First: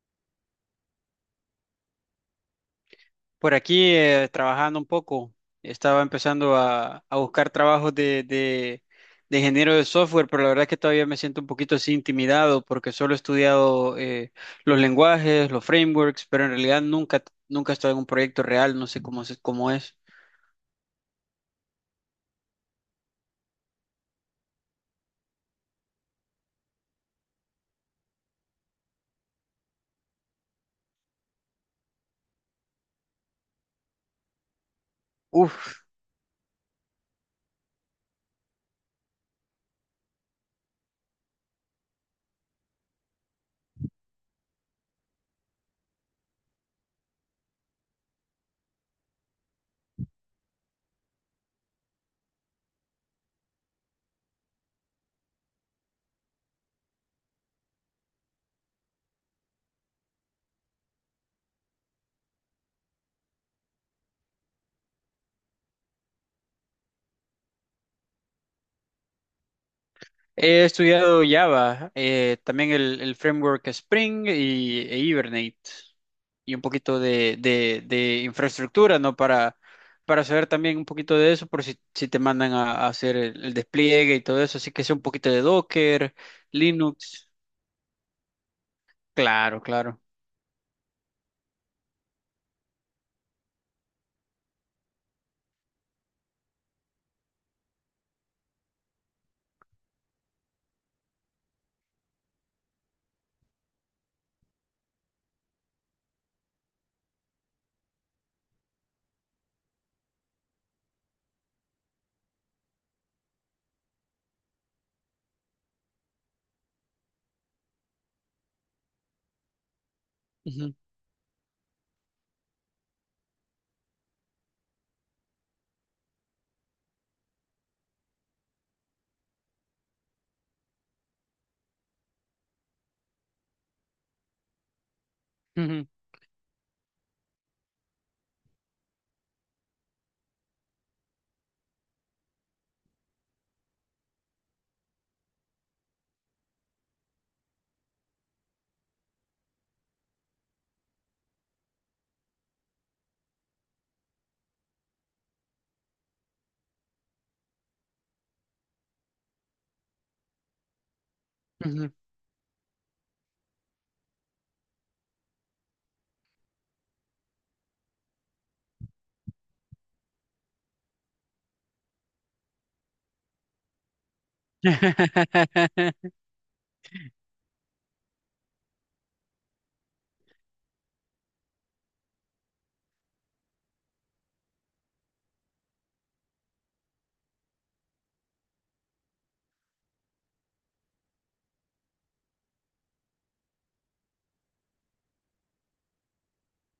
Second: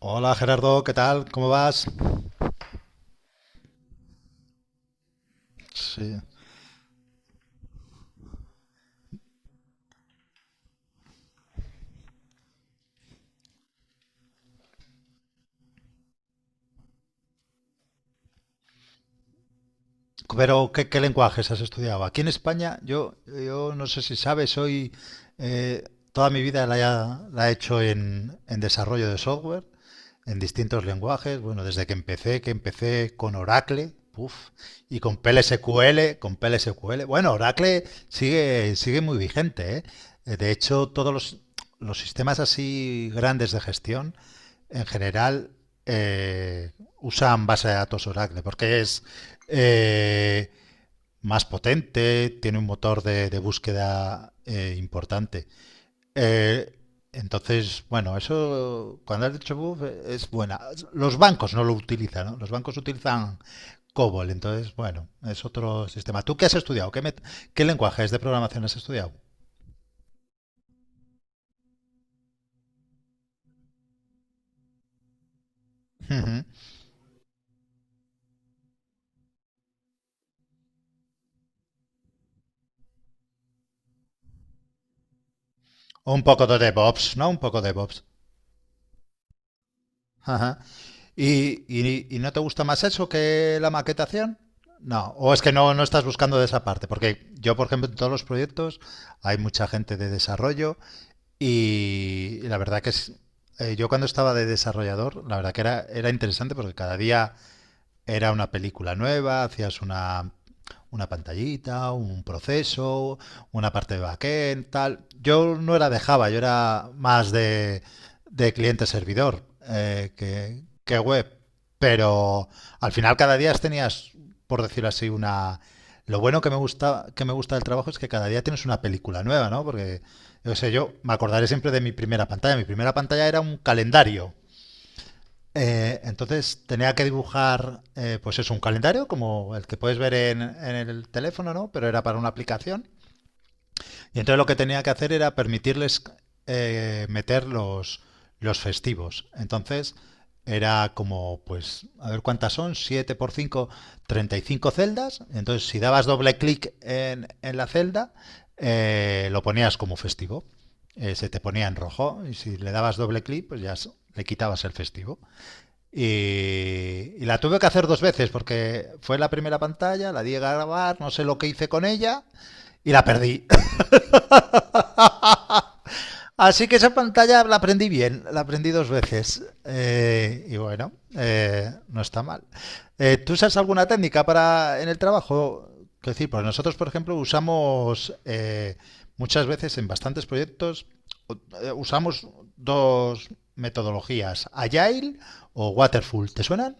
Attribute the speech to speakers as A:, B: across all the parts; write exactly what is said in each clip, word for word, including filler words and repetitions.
A: Hola Gerardo, ¿qué tal? ¿Cómo vas?
B: Por aquí eh, trabajando un poco, estaba
A: Sí.
B: empezando a, a buscar trabajos de, de, de ingeniero de software, pero la verdad es que todavía me siento un poquito así intimidado porque solo he estudiado eh, los lenguajes, los frameworks, pero en realidad nunca, nunca he estado en un proyecto real, no sé cómo, se- cómo es.
A: Pero, ¿qué, qué lenguajes has estudiado? Aquí en España, yo, yo no sé si sabes, soy, eh, toda mi vida la, la he hecho en, en desarrollo de software, en distintos lenguajes. Bueno, desde que empecé, que empecé con Oracle, puf, y con
B: Uf.
A: P L S Q L, con P L S Q L. bueno, Oracle sigue, sigue muy vigente. ¿Eh? Eh, De hecho, todos los, los sistemas así grandes de gestión, en general, eh, usan base de datos Oracle, porque es eh, más potente, tiene un motor de, de búsqueda, eh, importante. Eh, entonces, bueno, eso, cuando has dicho buff, eh, es buena. Los bancos no lo utilizan, ¿no? Los bancos utilizan COBOL, entonces, bueno, es otro sistema. ¿Tú qué has estudiado? ¿Qué, met- qué lenguajes de programación has estudiado?
B: He estudiado Java, eh, también el, el framework Spring y, e Hibernate
A: Ujú.
B: y un poquito de, de- de infraestructura, ¿no? Para, para saber también un poquito de eso, por si, si te mandan a, a hacer el, el despliegue y todo eso. Así que sé un poquito de Docker,
A: Un poco de DevOps, ¿no?
B: Linux.
A: Un poco de DevOps.
B: Claro, claro.
A: Ajá. ¿Y, y- y no te gusta más eso que la maquetación? No, o es que no, no estás buscando de esa parte, porque yo, por ejemplo, en todos los proyectos hay mucha gente de desarrollo y la verdad que es, eh, yo cuando estaba de desarrollador, la verdad que era, era interesante porque cada día era una película nueva, hacías una, una pantallita, un proceso, una parte de backend, tal. Yo no era de Java, yo era más de, de cliente-servidor, eh, que,
B: Ujú,
A: que web. Pero al final cada día tenías, por decirlo así, una... Lo bueno que me gusta, que me gusta del trabajo es que cada día tienes una película nueva, ¿no? Porque, yo sé, yo me acordaré siempre de mi primera pantalla. Mi primera pantalla era un calendario,
B: ujú,
A: eh, entonces tenía que dibujar, eh, pues es un calendario como el que puedes ver en, en el teléfono, ¿no? Pero era para una aplicación. Y entonces lo que tenía que hacer era permitirles, eh, meter los, los festivos. Entonces era como, pues, a ver cuántas son, siete por cinco, treinta y cinco celdas. Entonces si dabas doble clic en, en la celda, eh, lo ponías como festivo. Eh, se te ponía en
B: ujú.
A: rojo y si le dabas doble clic, pues ya le quitabas el festivo. Y, y la tuve que hacer dos veces porque fue la primera pantalla, la di a grabar, no sé lo que hice con ella y la perdí. Así que esa pantalla la aprendí bien, la aprendí dos veces. Eh, y bueno, eh, no está mal. Eh, ¿Tú usas alguna técnica para en el trabajo? Quiero decir, pues nosotros, por ejemplo, usamos, eh, muchas veces en bastantes proyectos, eh, usamos dos metodologías, Agile o Waterfall. ¿Te suenan?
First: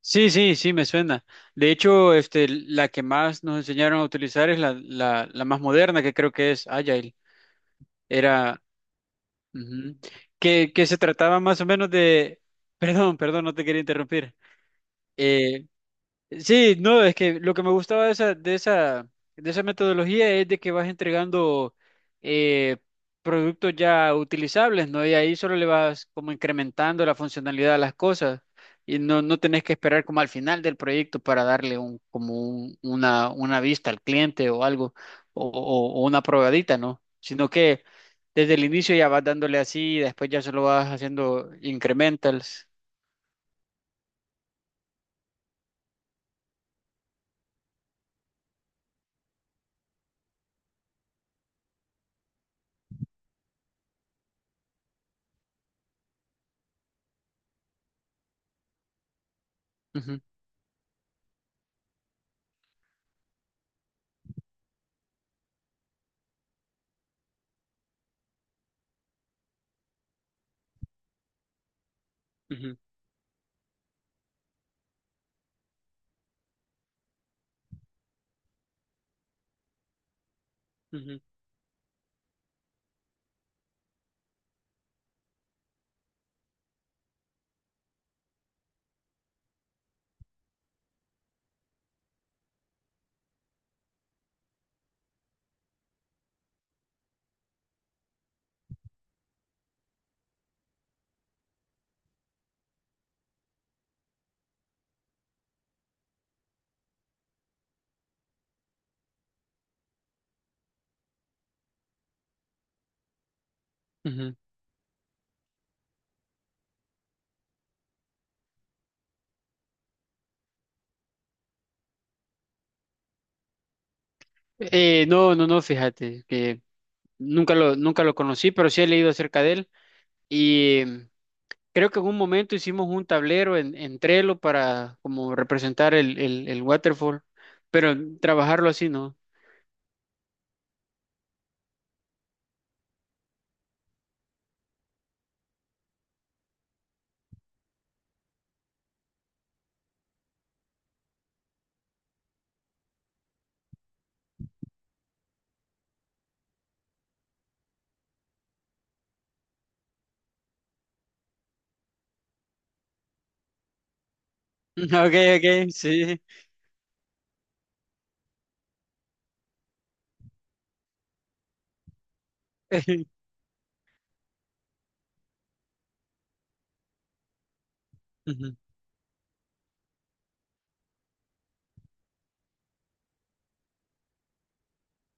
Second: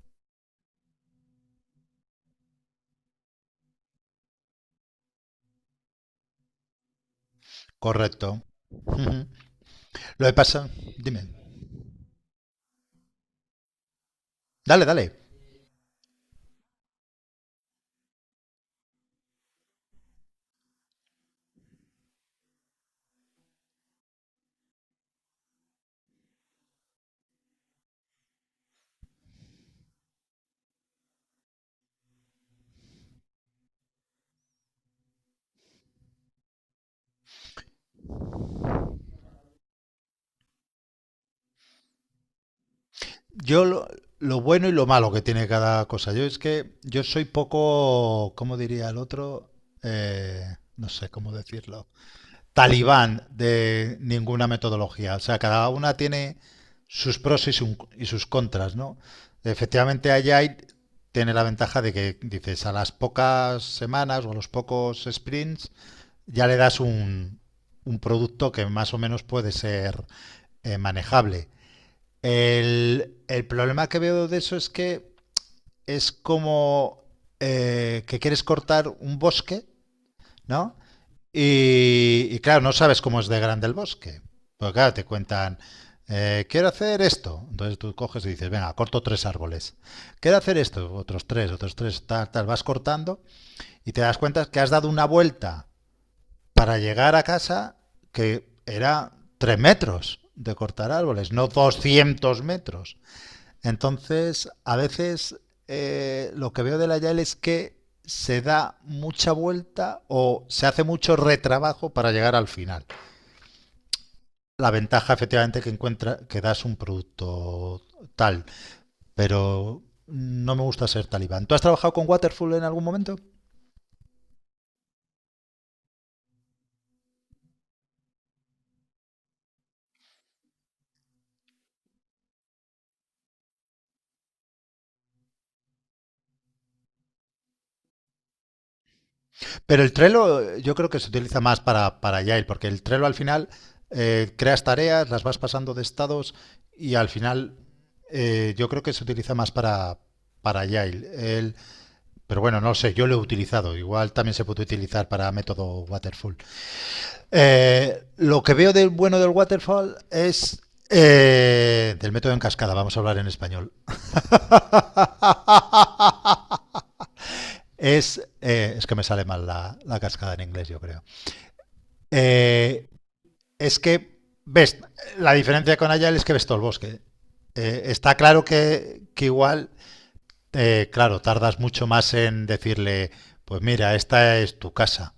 B: Sí, sí, sí, me suena. De hecho, este, la que más nos enseñaron a utilizar es la, la, la más moderna, que creo que es Agile.
A: Correcto.
B: Era.
A: Ujú.
B: Ujú.
A: Lo que pasa,
B: Que, que se
A: dime.
B: trataba más o menos de... Perdón, perdón, no te quería interrumpir.
A: Dale, dale.
B: Eh, Sí, no, es que lo que me gustaba de esa, de esa, de esa metodología es de que vas entregando eh, productos ya utilizables, ¿no? Y ahí solo le vas como incrementando la funcionalidad a las cosas y no, no tenés que esperar como al final del proyecto para darle un, como un- una, una vista al cliente o algo, o, o- o una probadita, ¿no? Sino que desde el inicio ya vas dándole así y después ya solo vas haciendo incrementals.
A: Yo lo, lo bueno y lo malo que tiene cada cosa. Yo es que yo soy poco, ¿cómo diría el otro? Eh, no sé cómo decirlo. Talibán de ninguna metodología. O sea, cada una tiene sus pros y, su- y sus contras, ¿no? Efectivamente,
B: Ujú,
A: Agile tiene la ventaja de que dices a las pocas semanas o a los pocos sprints ya le das un, un producto que más o menos puede ser, eh, manejable.
B: ujú,
A: El, el, problema que veo de eso es que es como, eh, que quieres cortar un bosque, ¿no?
B: ujú,
A: Y, y, claro, no sabes cómo es de grande el bosque. Porque claro, te cuentan, eh, quiero hacer esto. Entonces tú coges y dices, venga, corto tres árboles. Quiero hacer esto, otros tres, otros tres, tal, tal. Vas cortando y te das cuenta que has dado una vuelta para llegar a casa, que era tres metros de cortar árboles, no doscientos metros. Entonces, a veces, eh, lo que veo de la Y A L es que se da mucha vuelta o se hace mucho retrabajo para llegar al final.
B: ujú.
A: La ventaja efectivamente que encuentra que das un producto tal, pero no me gusta ser talibán. ¿Tú has trabajado con Waterfall en algún momento?
B: Eh, no, no, no, fíjate, que nunca lo, nunca lo conocí, pero sí he leído acerca de él. Y mm, creo que en un momento hicimos un tablero en, en Trello para como representar el, el, el waterfall, pero trabajarlo así, ¿no?
A: Pero el Trello yo creo que se utiliza más para, para Agile, porque el Trello al final, eh, creas tareas, las vas pasando de estados y al final, eh, yo creo que se utiliza más para, para Agile. El- pero bueno, no sé, yo lo he utilizado. Igual también se puede utilizar para método Waterfall. Eh, lo que veo del bueno del Waterfall es, eh, del método en cascada, vamos a hablar en español.
B: Ok, ok, sí.
A: Es, eh, es que me sale mal la, la cascada en inglés, yo creo. Eh, es que ves, la diferencia con Agile es que ves todo el bosque. Eh, está claro
B: Ujú,
A: que, que, igual, eh, claro, tardas mucho más en decirle, pues mira, esta es tu casa.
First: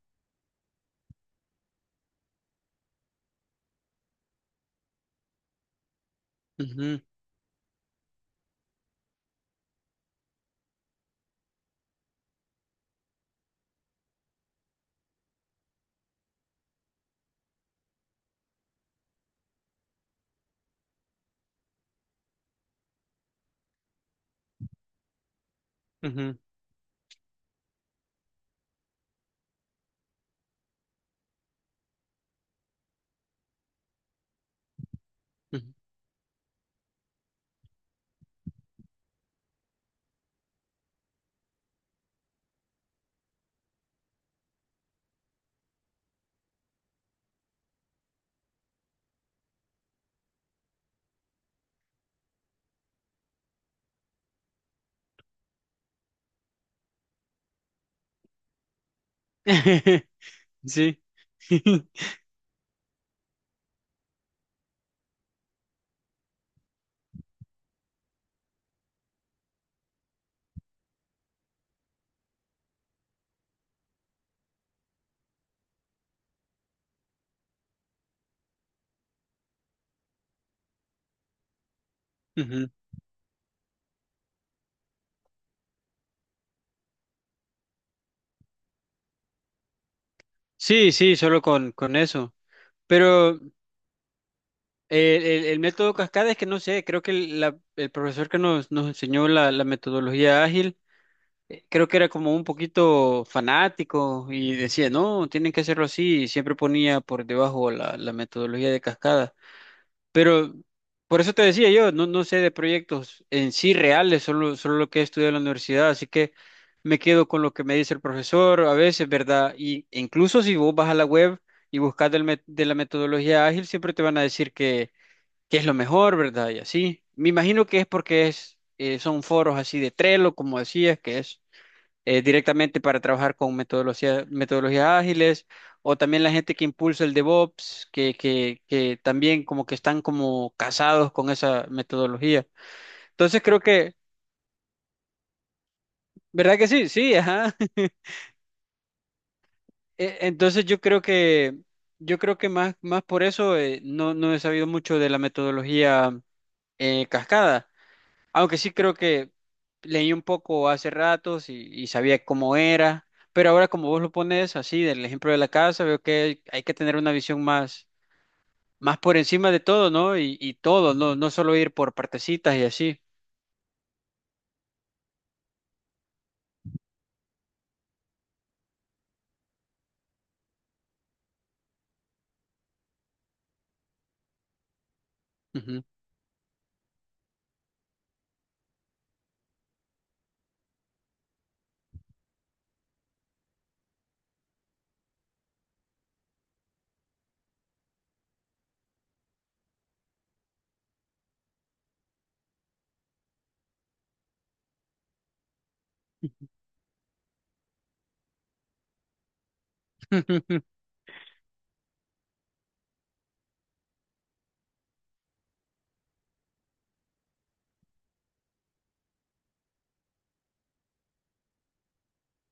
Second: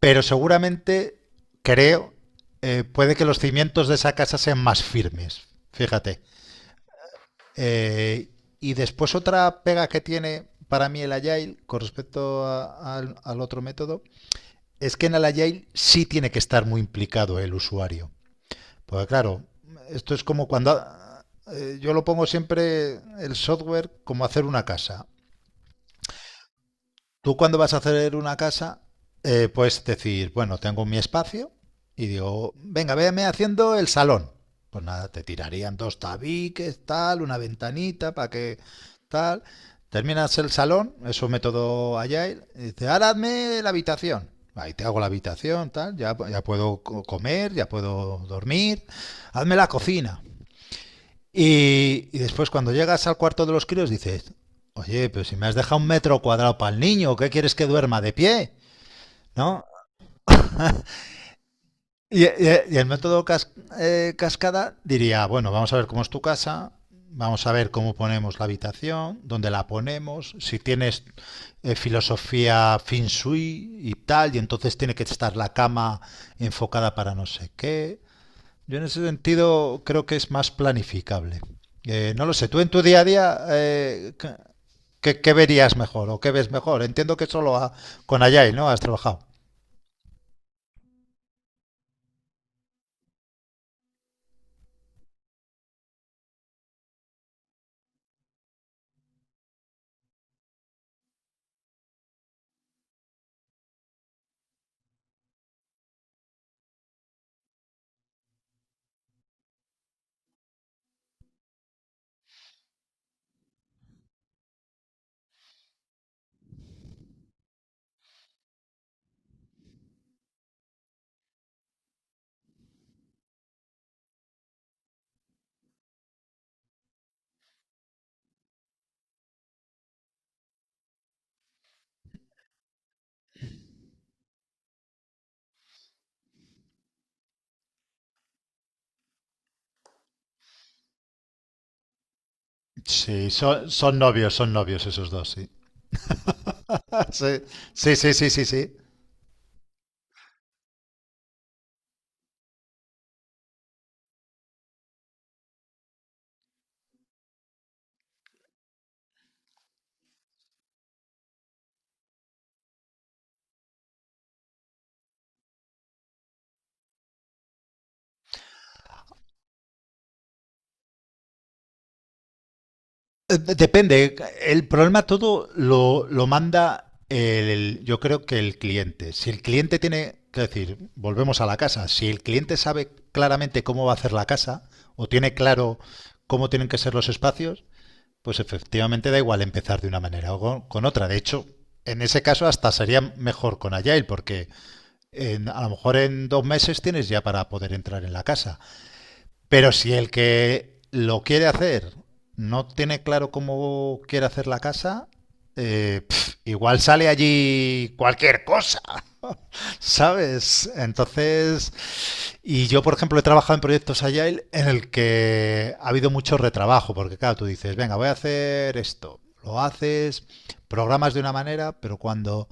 A: Pero seguramente, creo, eh, puede que los cimientos de esa casa sean más firmes. Fíjate.
B: ujú,
A: Eh, y después otra pega que tiene para mí el Agile con respecto a, a, al otro método es que en el Agile sí tiene que estar muy implicado el usuario. Pues claro, esto es como cuando ha- eh, yo lo pongo siempre el software como hacer una casa.
B: ujú,
A: Tú cuando vas a hacer una casa, eh, puedes decir, bueno, tengo mi espacio y digo, venga, véame haciendo el salón. Pues nada, te
B: ujú.
A: tirarían dos tabiques, tal, una ventanita para que tal. Terminas el salón, es un método Agile, y dice, ahora hazme la habitación. Ahí te hago la habitación, tal, ya, ya puedo co- comer, ya puedo dormir. Hazme la cocina. Y, y después cuando llegas al cuarto de los críos dices, oye, pero si me has dejado un metro cuadrado para el niño, ¿qué quieres que duerma de pie? ¿No?
B: Sí.
A: Y, y- y el método cas- eh, cascada diría, bueno, vamos a ver cómo es tu casa, vamos a ver cómo ponemos la habitación, dónde la ponemos, si tienes, eh, filosofía feng shui y tal, y entonces tiene que estar la cama enfocada para no sé qué. Yo en ese sentido creo que es más planificable. Eh, no lo sé, tú en
B: Ujú.
A: tu día a día, eh, ¿qué, qué verías mejor o qué ves mejor? Entiendo que solo a- con Ayay, ¿no? Has trabajado.
B: Sí, sí, solo con, con eso. Pero eh, el, el método cascada es que no sé, creo que el, la- el profesor que nos, nos enseñó la, la metodología ágil eh, creo que era como un poquito fanático y decía, no, tienen que hacerlo así, y siempre ponía por debajo la, la metodología de cascada. Pero por eso te decía yo, no, no sé de proyectos en sí reales, solo, solo lo que he estudiado en la universidad, así que me quedo con lo que me dice el profesor a veces, ¿verdad? Y e incluso si vos vas a la web y buscas del met- de la metodología ágil, siempre te van a decir que, que es lo mejor, ¿verdad? Y así. Me imagino que es porque es, eh, son foros así de Trello, como decías, que es eh, directamente para trabajar con metodología- metodologías ágiles, o también la gente que impulsa el DevOps, que, que, que también como que están como casados con esa metodología.
A: Sí,
B: Entonces creo
A: son,
B: que,
A: son novios, son novios esos dos, sí.
B: ¿verdad que sí? Sí,
A: Sí,
B: ajá.
A: sí, sí, sí, sí. Sí.
B: E- Entonces yo creo que, yo creo que más, más por eso eh, no, no he sabido mucho de la metodología eh, cascada. Aunque sí creo que leí un poco hace ratos y, y sabía cómo era, pero ahora como vos lo pones así, del ejemplo de la casa, veo que hay que tener una visión más, más por encima de todo, ¿no? Y, y todo, no, no solo ir por partecitas y así.
A: Eh, Depende. El problema todo lo, lo manda el, yo creo que el cliente. Si el cliente tiene, que decir, volvemos a la casa. Si el cliente sabe claramente cómo va a hacer la casa o tiene claro
B: Ujú.
A: cómo tienen que ser los espacios, pues efectivamente da igual empezar de una manera o con, con otra. De hecho, en ese caso hasta sería mejor con Agile porque en- a lo mejor en dos meses tienes ya para poder entrar en la casa. Pero si el que lo quiere hacer no tiene claro cómo quiere hacer la casa, eh, pf, igual sale allí cualquier cosa, ¿sabes? Entonces, y yo, por ejemplo, he trabajado en proyectos Agile en el que ha habido mucho retrabajo, porque claro, tú dices, venga, voy a hacer esto, lo haces, programas de una manera, pero cuando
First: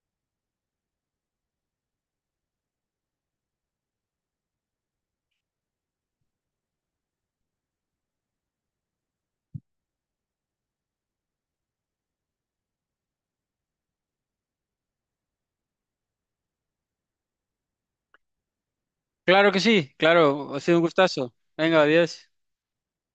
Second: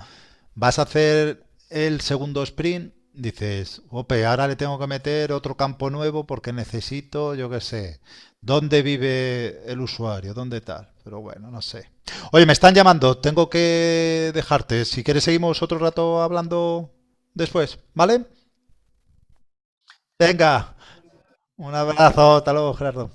A: vas a hacer el segundo sprint, dices, ope, ahora le tengo que meter otro campo nuevo porque necesito, yo qué sé, dónde vive el usuario, dónde tal. Pero bueno, no sé. Oye, me están llamando, tengo que dejarte. Si quieres, seguimos otro rato hablando después, ¿vale?
B: Claro que sí, claro, ha
A: Venga.
B: sido un gustazo.
A: Un
B: Venga, adiós.
A: abrazo, hasta luego, Gerardo.